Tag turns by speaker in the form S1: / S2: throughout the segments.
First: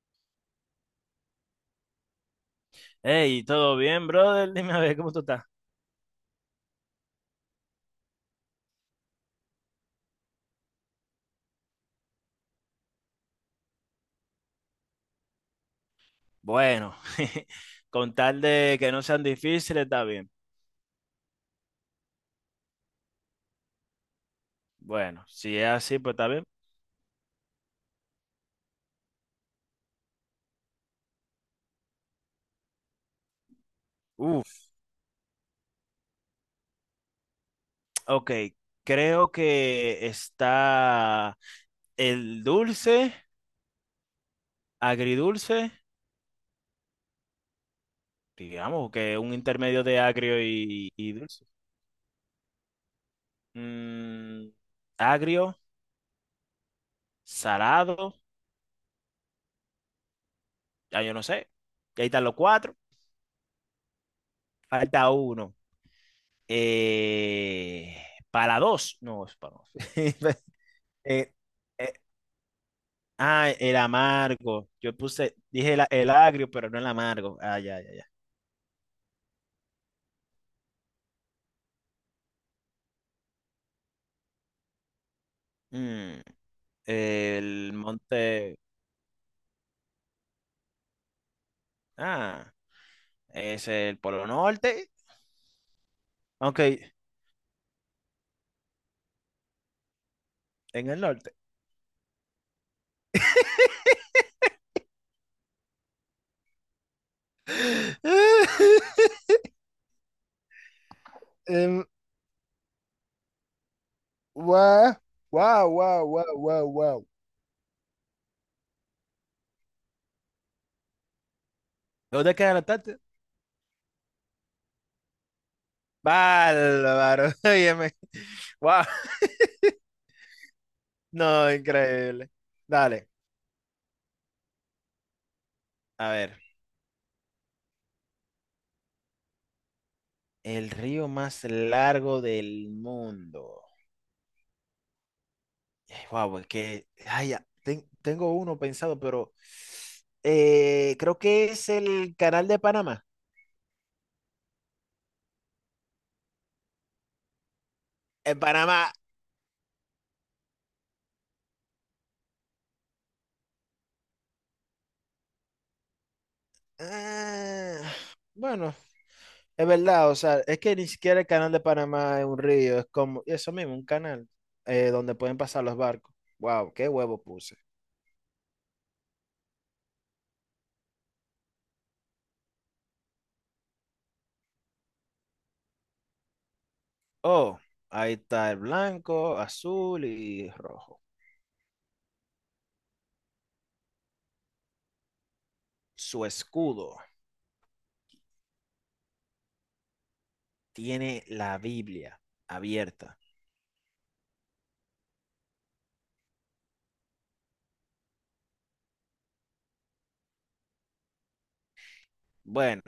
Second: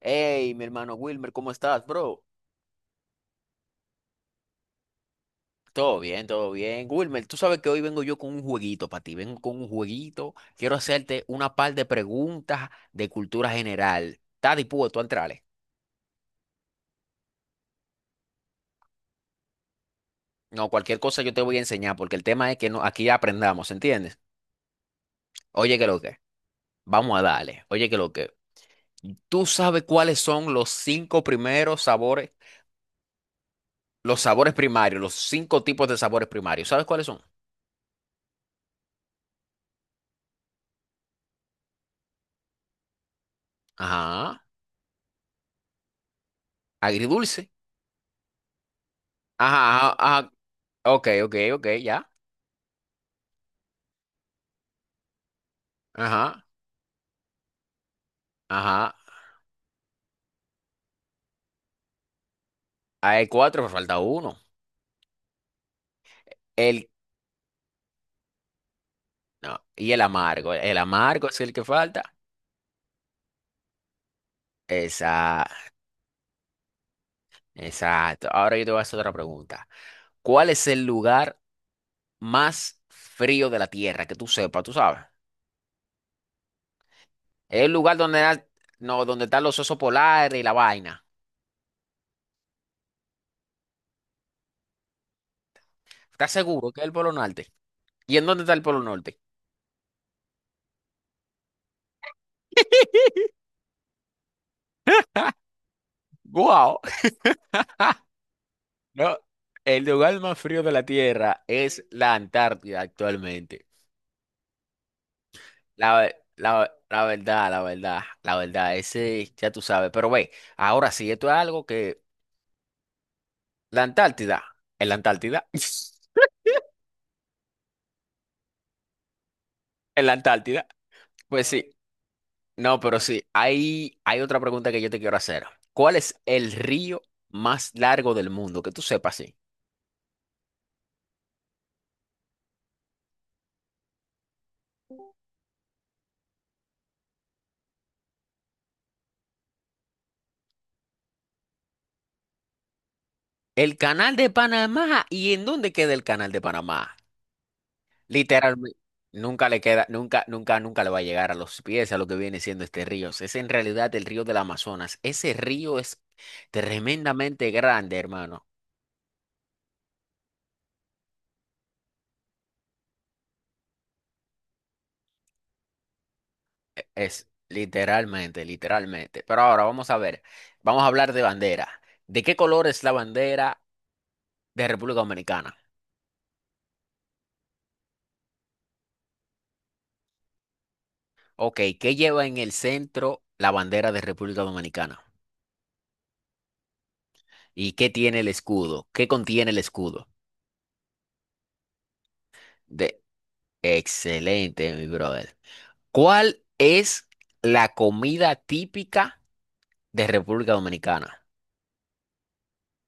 S1: Hey, mi hermano Wilmer, ¿cómo estás, bro?
S2: Hey, ¿todo bien, brother? Dime a ver, ¿cómo tú estás?
S1: Todo bien, todo bien. Wilmer, tú sabes que hoy vengo yo con un jueguito para ti. Vengo con un jueguito. Quiero hacerte una par de preguntas de cultura general. ¿Estás dispuesto a entrarle?
S2: Bueno, con tal de que no sean difíciles, está bien.
S1: No, cualquier cosa yo te voy a enseñar porque el tema es que no, aquí aprendamos, ¿entiendes?
S2: Bueno, si es
S1: Oye, que
S2: así,
S1: lo
S2: pues
S1: que.
S2: está bien.
S1: Vamos a darle. Oye, que lo que. ¿Tú sabes cuáles son los cinco primeros sabores, los sabores
S2: Uf,
S1: primarios, los cinco tipos de sabores primarios? ¿Sabes cuáles son?
S2: ok. Creo que está el dulce,
S1: Ajá.
S2: agridulce,
S1: Agridulce.
S2: digamos que un
S1: Ajá,
S2: intermedio
S1: ajá,
S2: de
S1: ajá,
S2: agrio y,
S1: ok,
S2: y
S1: ok,
S2: dulce.
S1: ok, ya.
S2: Mm, Agrio,
S1: Ajá,
S2: salado,
S1: ajá.
S2: ya yo no sé. Y ahí están los cuatro,
S1: Hay cuatro, pero falta uno.
S2: falta uno.
S1: El,
S2: Eh, para dos, no, es para
S1: no,
S2: dos.
S1: y el amargo. El amargo
S2: Eh,
S1: es el que
S2: eh,
S1: falta.
S2: ah, el amargo. Yo puse,
S1: Esa,
S2: dije el agrio, pero no el amargo. Ah, ya, ya, ya.
S1: exacto. Ahora yo te voy a hacer otra pregunta. ¿Cuál es el lugar más frío de la Tierra? Que tú sepas, tú sabes.
S2: Mm,
S1: Es
S2: el
S1: el lugar donde,
S2: monte.
S1: no, donde están los osos polares y la vaina.
S2: Ah, es el Polo Norte.
S1: ¿Estás
S2: Ok,
S1: seguro que es el Polo Norte? ¿Y en dónde está el Polo Norte?
S2: en el norte.
S1: ¡Guau! No, el lugar más frío de la Tierra es
S2: Em,
S1: la Antártida actualmente.
S2: Guau, guau,
S1: La,
S2: guau,
S1: ve-
S2: guau,
S1: la,
S2: guau,
S1: ve- la
S2: guau.
S1: verdad, la verdad, la verdad, ese ya tú sabes. Pero ve, ahora sí, esto es algo que
S2: ¿Dónde queda la tarta?
S1: la Antártida, en la Antártida,
S2: Bárbaro. Óyeme. Wow.
S1: en la Antártida, pues
S2: No,
S1: sí,
S2: increíble.
S1: no, pero
S2: Dale.
S1: sí, hay otra pregunta que yo te quiero hacer. ¿Cuál
S2: A
S1: es
S2: ver.
S1: el río más largo del mundo? Que tú sepas, sí.
S2: El río más largo del mundo. Wow, es que ay, ya, tengo uno pensado, pero creo que es el canal de Panamá.
S1: El canal de Panamá, ¿y en dónde queda el canal de Panamá?
S2: En
S1: Literalmente,
S2: Panamá,
S1: nunca le queda, nunca, nunca, nunca le va a llegar a los pies a lo que viene siendo este río. Es en realidad el río del Amazonas. Ese río es tremendamente
S2: ah,
S1: grande, hermano.
S2: bueno, es verdad, o sea, es que ni siquiera el canal de Panamá es un río, es como eso mismo, un canal donde pueden pasar los barcos. Wow,
S1: E-
S2: qué huevo
S1: Es
S2: puse.
S1: literalmente, literalmente. Pero ahora vamos a ver, vamos a hablar de bandera. ¿De qué color es la bandera de República Dominicana?
S2: Oh, ahí está el blanco, azul y rojo.
S1: Ok, ¿qué lleva en el centro la bandera de República Dominicana?
S2: Su escudo
S1: ¿Y qué tiene el escudo? ¿Qué contiene el escudo?
S2: tiene la Biblia
S1: De...
S2: abierta.
S1: Excelente, mi brother. ¿Cuál es la comida típica de República Dominicana?
S2: Bueno,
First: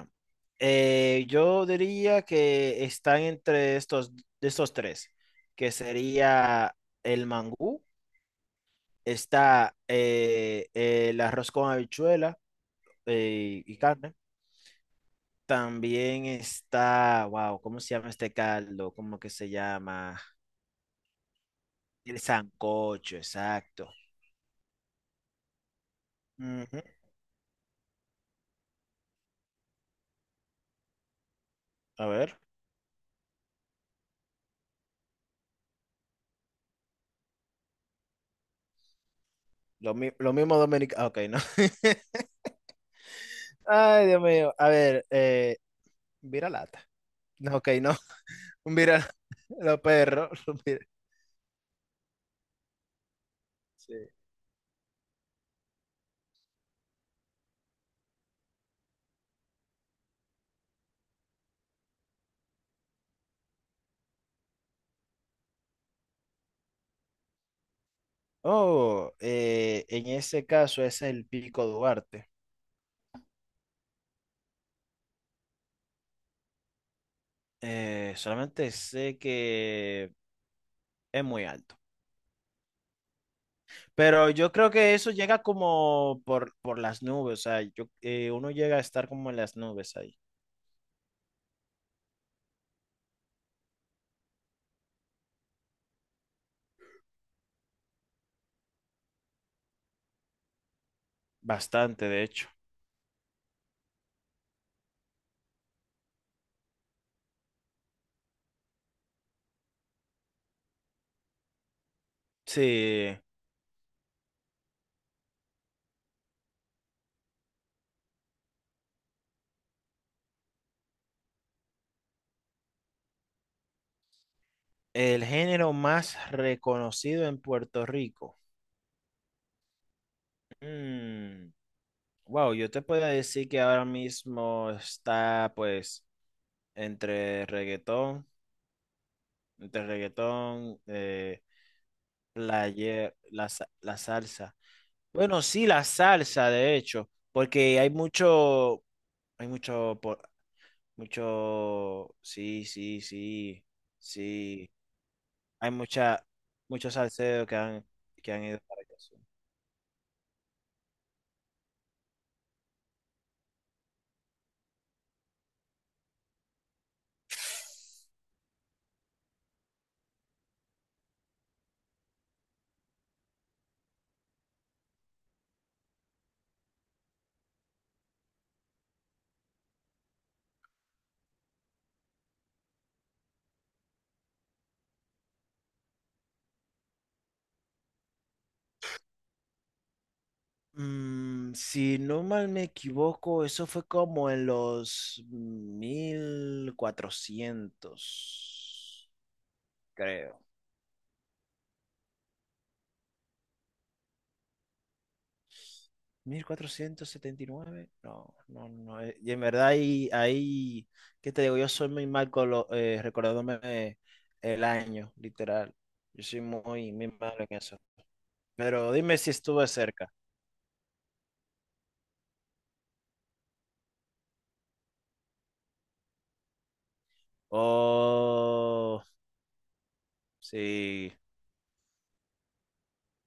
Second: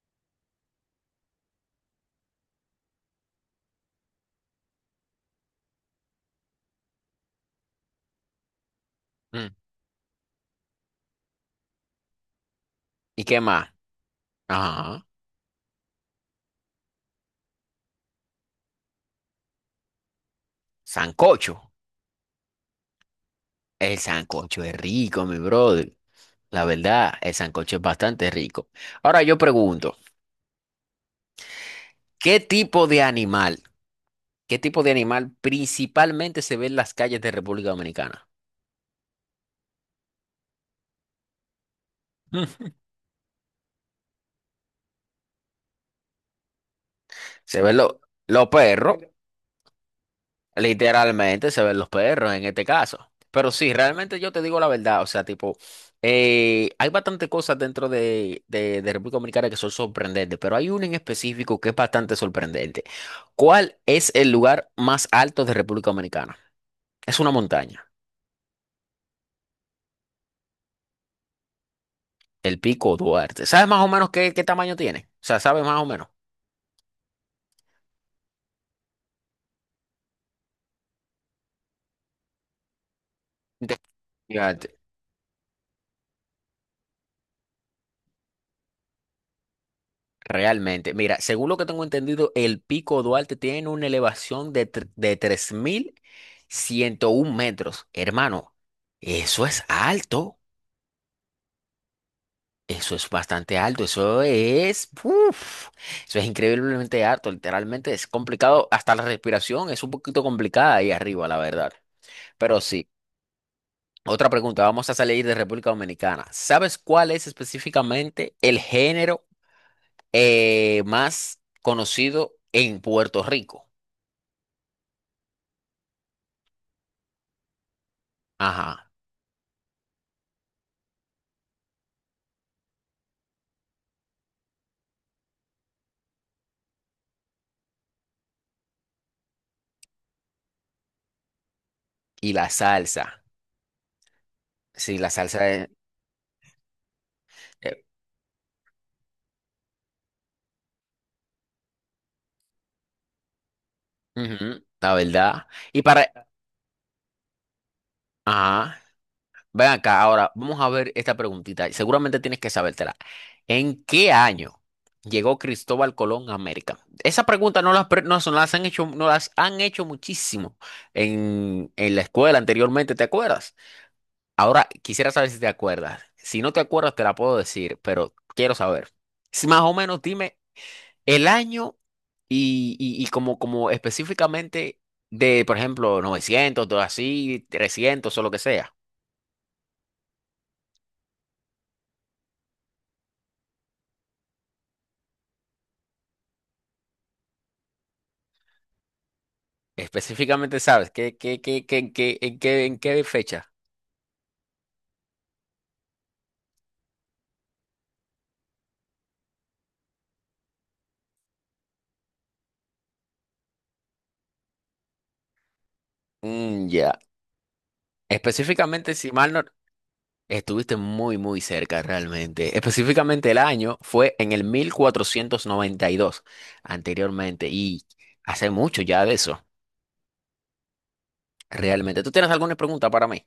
S2: yo diría que están entre estos, de estos tres, que sería el mangú,
S1: Mm.
S2: está el arroz con habichuela
S1: ¿Y qué más?
S2: y carne.
S1: Ajá.
S2: También está, wow, ¿cómo se llama este caldo? ¿Cómo que se llama?
S1: Sancocho.
S2: El sancocho, exacto.
S1: El sancocho es rico, mi brother. La
S2: Ujú.
S1: verdad, el sancocho es bastante rico. Ahora yo pregunto,
S2: A ver,
S1: ¿qué tipo de animal, qué tipo de animal principalmente se ve en las calles de República Dominicana?
S2: lo mismo dominicano. Ok, no.
S1: Mm.
S2: Ay, Dios mío. A ver, vira lata. No,
S1: Se
S2: ok,
S1: ven
S2: no.
S1: lo- los perros,
S2: Mira, los perros. Mira.
S1: literalmente se ven los perros en este caso. Pero sí,
S2: Sí.
S1: realmente yo te digo la verdad, o sea, tipo, hay bastante cosas dentro de República Dominicana que son sorprendentes, pero hay una en específico que es bastante sorprendente. ¿Cuál es el lugar más alto de República Dominicana? Es una montaña,
S2: Oh, en ese caso ese es el Pico Duarte.
S1: el Pico Duarte. ¿Sabes más o menos qué, qué tamaño tiene? O sea, ¿sabes más o menos?
S2: Solamente sé que es muy alto. Pero yo creo
S1: Fíjate.
S2: que eso llega como por las nubes. O sea, uno llega a estar como en las nubes ahí.
S1: Realmente, mira, según lo que tengo entendido, el Pico Duarte tiene una elevación de 3.101 metros. Hermano, eso es alto,
S2: Bastante, de hecho.
S1: eso es bastante alto, eso es, uf, eso es increíblemente alto, literalmente es complicado, hasta la respiración es un poquito complicada ahí arriba, la verdad. Pero sí,
S2: Sí.
S1: otra pregunta, vamos a salir de República Dominicana. ¿Sabes cuál es específicamente el género más conocido en Puerto Rico?
S2: El género más reconocido en Puerto Rico.
S1: Ajá.
S2: Mm, Wow, yo te puedo decir que ahora mismo está pues entre reggaetón, entre reggaetón,
S1: Y la
S2: player,
S1: salsa.
S2: la salsa.
S1: Sí, la
S2: Bueno,
S1: salsa
S2: sí,
S1: es...
S2: la salsa, de hecho,
S1: eh,
S2: porque hay mucho, por mucho, sí, sí, sí,
S1: ujú,
S2: sí,
S1: la verdad.
S2: hay
S1: Y
S2: mucha,
S1: para...
S2: muchos salseros que han ido
S1: Ajá.
S2: para allá. Sí.
S1: Ven acá, ahora vamos a ver esta preguntita. Seguramente tienes que sabértela. ¿En qué año llegó Cristóbal Colón a América? Esa pregunta no las, no, se las han hecho, no las han hecho muchísimo en la escuela anteriormente, ¿te acuerdas? Ahora quisiera saber si te acuerdas. Si no te acuerdas, te la puedo decir, pero quiero saber. Si más o menos dime el año y, y como, como específicamente de, por ejemplo, 900 todo así, 300 o lo que sea.
S2: Si no mal me equivoco, eso fue como en los 1400 creo.
S1: Específicamente, ¿sabes? ¿Qué, qué, qué, qué, en qué, en qué, en qué fecha?
S2: 1479 no, no, no. Y en verdad ahí, ¿qué te digo? Yo soy muy mal con recordándome el año, literal. Yo soy
S1: Mm,
S2: muy,
S1: ya.
S2: muy malo en eso. Pero
S1: Específicamente, si
S2: dime si
S1: mal no...
S2: estuve cerca.
S1: Estuviste muy, muy cerca realmente. Específicamente el año fue en el 1492 anteriormente, y hace mucho
S2: Oh,
S1: ya de eso,
S2: sí.
S1: realmente. ¿Tú tienes alguna pregunta para mí?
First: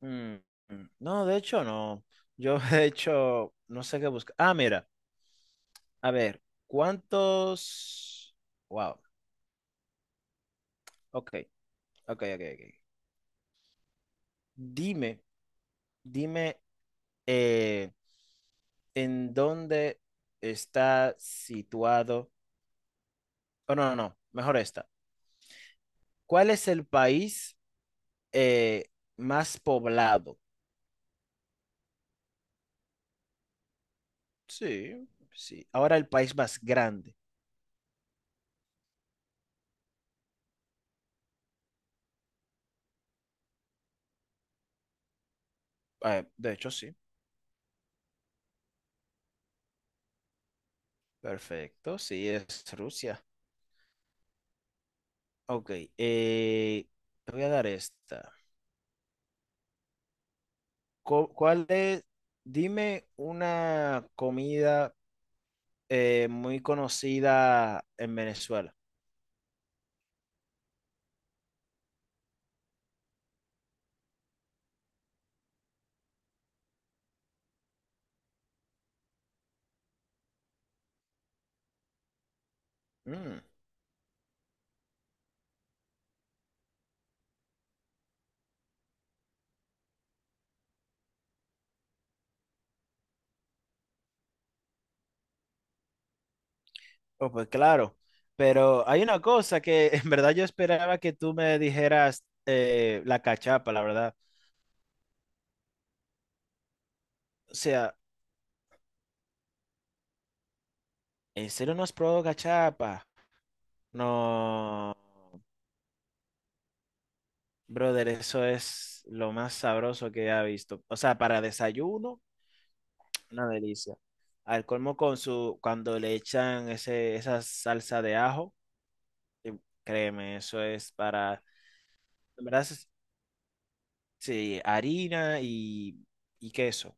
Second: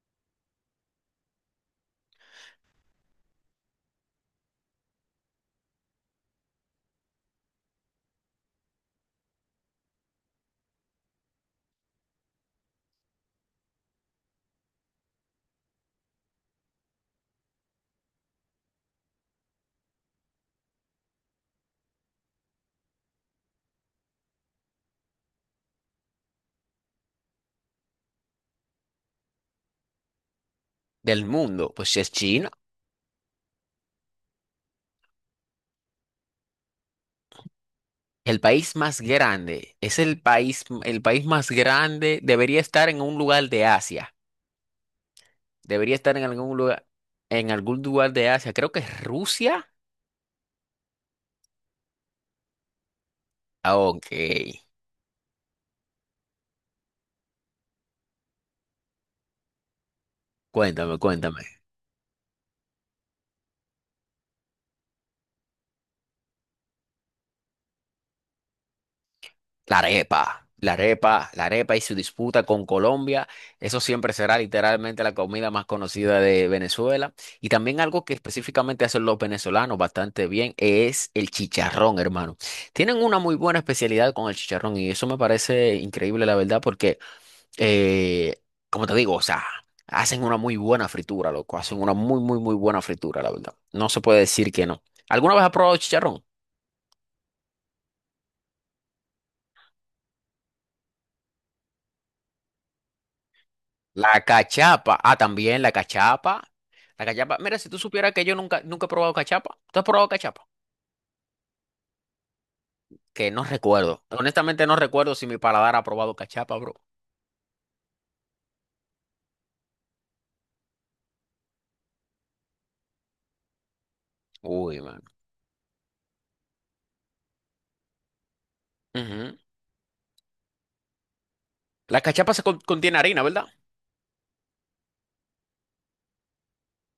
S2: Mm, mm. No, de hecho no. Yo de hecho no sé qué buscar. Ah, mira, a ver, ¿cuántos? Wow. Ok, ok, ok, ok. Dime, dime. eh, ¿En dónde está situado? Oh, no, no, no, mejor esta. ¿Cuál es el país eh, más poblado?
S1: Del mundo, pues si es china.
S2: Sí, sí. Ahora el país más grande.
S1: El país más grande, es el país más grande, debería estar en un lugar de Asia, debería estar
S2: Ah, de hecho, sí.
S1: en algún lugar de Asia, creo que es Rusia.
S2: Perfecto, sí, es Rusia.
S1: Ah, ok,
S2: Ok, eh, te voy a dar esta.
S1: cuéntame, cuéntame.
S2: ¿Cuál es? Dime una comida muy conocida en Venezuela.
S1: La arepa, la arepa, la arepa y su disputa con Colombia, eso siempre será literalmente la comida más conocida de Venezuela. Y también algo que específicamente hacen los venezolanos bastante bien es el chicharrón, hermano. Tienen una muy
S2: Mm.
S1: buena especialidad con el chicharrón y eso me parece increíble, la verdad, porque, eh, como te digo, o sea, hacen una muy buena fritura, loco, hacen una muy, muy, muy buena fritura, la verdad. No se puede decir que no. ¿Alguna vez has probado chicharrón?
S2: Oh, pues claro, pero hay una cosa que en verdad yo esperaba que tú me dijeras la cachapa, la verdad.
S1: La cachapa, ah, también la cachapa. La cachapa,
S2: O
S1: mira, si tú
S2: sea,
S1: supieras que yo nunca, nunca he probado cachapa, ¿tú has probado cachapa?
S2: ¿en serio no has probado cachapa?
S1: Que no recuerdo. Honestamente no
S2: No,
S1: recuerdo si mi paladar ha probado cachapa, bro.
S2: brother, eso es lo más sabroso que he visto. O sea, para desayuno, una delicia. Al
S1: Uy,
S2: colmo
S1: man.
S2: con su, cuando le echan ese, esa salsa de ajo,
S1: Ujú.
S2: eh, créeme, eso es para,
S1: La cachapa se
S2: en
S1: con-
S2: verdad,
S1: contiene harina, ¿verdad?
S2: sí, harina y queso,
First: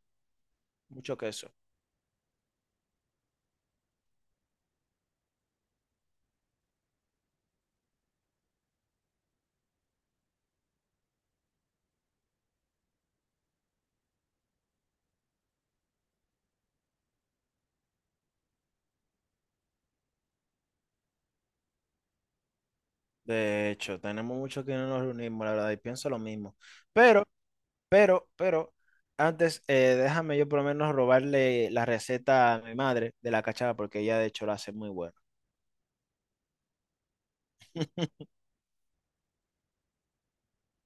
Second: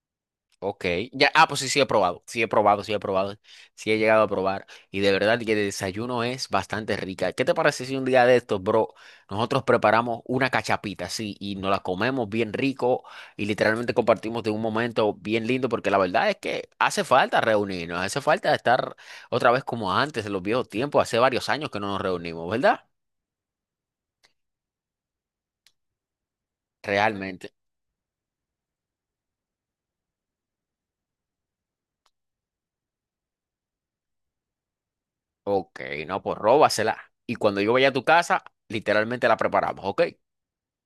S1: Ok,
S2: mucho
S1: ya, ah,
S2: queso.
S1: pues sí, sí he probado, sí he probado, sí he probado, sí he llegado a probar y de verdad que el desayuno es bastante rica. ¿Qué te parece si un día de estos, bro, nosotros preparamos una cachapita, sí, y nos la comemos bien rico y literalmente compartimos de un momento bien lindo porque la verdad es que hace falta reunirnos, hace falta estar otra vez como antes en los viejos tiempos, hace varios años que no nos reunimos, ¿verdad?
S2: De hecho, tenemos mucho que no nos reunimos, la verdad, y pienso lo mismo. Pero,
S1: Realmente.
S2: pero, antes, déjame yo por lo menos robarle la receta a mi madre de la cachava, porque ella de hecho la hace muy buena.
S1: Ok, no, pues róbasela y cuando yo vaya a tu casa, literalmente la preparamos, ¿ok?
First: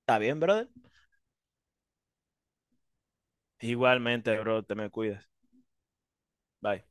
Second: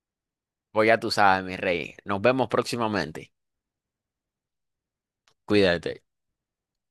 S2: ¿Está bien, brother?
S1: Pues ya tú sabes, mi rey. Nos vemos próximamente.
S2: Igualmente, bro, te me cuidas.
S1: Cuídate.
S2: Bye.